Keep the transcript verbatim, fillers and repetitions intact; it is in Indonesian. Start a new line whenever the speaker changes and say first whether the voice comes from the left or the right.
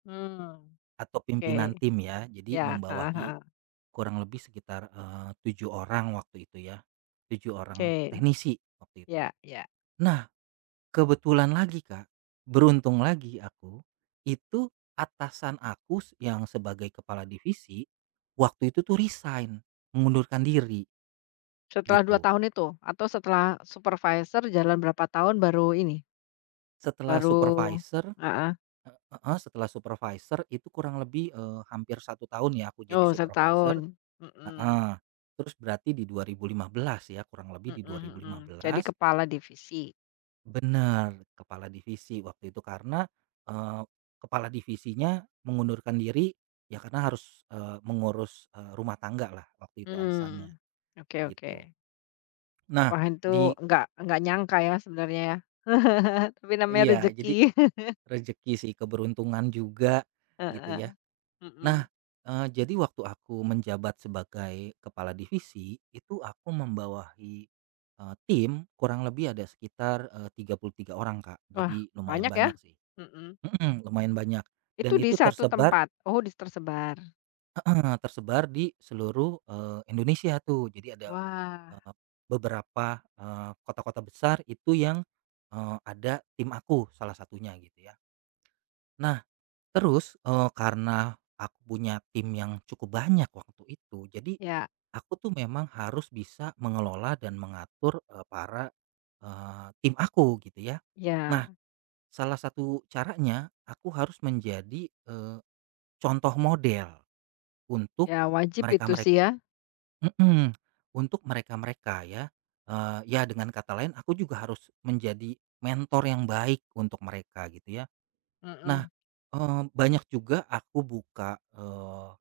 left: Mmm,
right: Atau
left: oke
right: pimpinan tim ya jadi
left: iya, heeh
right: membawahi,
left: heeh.
right: kurang lebih sekitar, eee, tujuh orang waktu itu ya, tujuh orang
left: Oke,
right: teknisi waktu itu,
left: iya iya.
right: nah kebetulan lagi, Kak, beruntung lagi aku, itu atasan aku s yang sebagai kepala divisi, waktu itu tuh resign, mengundurkan diri
left: Setelah dua
right: gitu.
left: tahun itu? Atau setelah supervisor jalan berapa tahun baru ini
right: Setelah
left: baru
right: supervisor,
left: heeh.
right: eee, heeh, setelah supervisor itu kurang lebih, eee, hampir satu tahun ya aku jadi
left: Oh
right: supervisor,
left: setahun, mmm.
right: heeh, terus berarti di dua ribu lima belas ya kurang
left: Mmm,
right: lebih di dua ribu
left: mhm,
right: lima
left: jadi
right: belas
left: kepala divisi.
right: Bener kepala divisi waktu itu karena, eee, kepala divisinya mengundurkan diri, ya karena harus, eee, mengurus, eee, rumah tanggalah waktu itu alasannya,
left: Mmm, oke
right: gitu.
left: oke.
right: Nah
left: Wah itu
right: di
left: nggak nggak nyangka ya sebenernya ya tapi namanya
right: Iya
left: rezeki.
right: jadi, rezeki sih keberuntungan juga, gitu
left: Heeh,
right: ya,
left: mmm.
right: nah, eee, jadi waktu aku menjabat sebagai kepala divisi, itu aku membawahi, eee, tim kurang lebih ada sekitar, eee, tiga puluh tiga orang, Kak,
left: Wah
right: jadi lumayan
left: banyak ya,
right: banyak sih,
left: mmm.
right: mmm, lumayan banyak, dan
left: Itu di
right: itu
left: satu
right: tersebar
left: tempat? Oh dis tersebar.
right: Heeh, tersebar di seluruh, eee, Indonesia tuh jadi ada,
left: Wah.
right: eee, beberapa, eee, kota-kota besar itu yang, eee, ada tim aku salah satunya gitu ya. Nah, terus, eee, karena, aku punya tim yang cukup banyak waktu itu jadi,
left: Iya.
right: aku tuh memang harus bisa mengelola dan mengatur, eee, para, eee, tim aku gitu ya,
left: Iya.
right: nah, salah satu caranya aku harus menjadi, eee, contoh model, untuk,
left: Ya wajib
right: mereka
left: itu
right: merek
left: sih ya.
right: mmm, untuk mereka-mereka ya, eee, ya dengan kata lain aku juga harus menjadi mentor yang baik untuk mereka gitu ya, nah,
left: Mmm.
right: eee, banyak juga aku buka, eee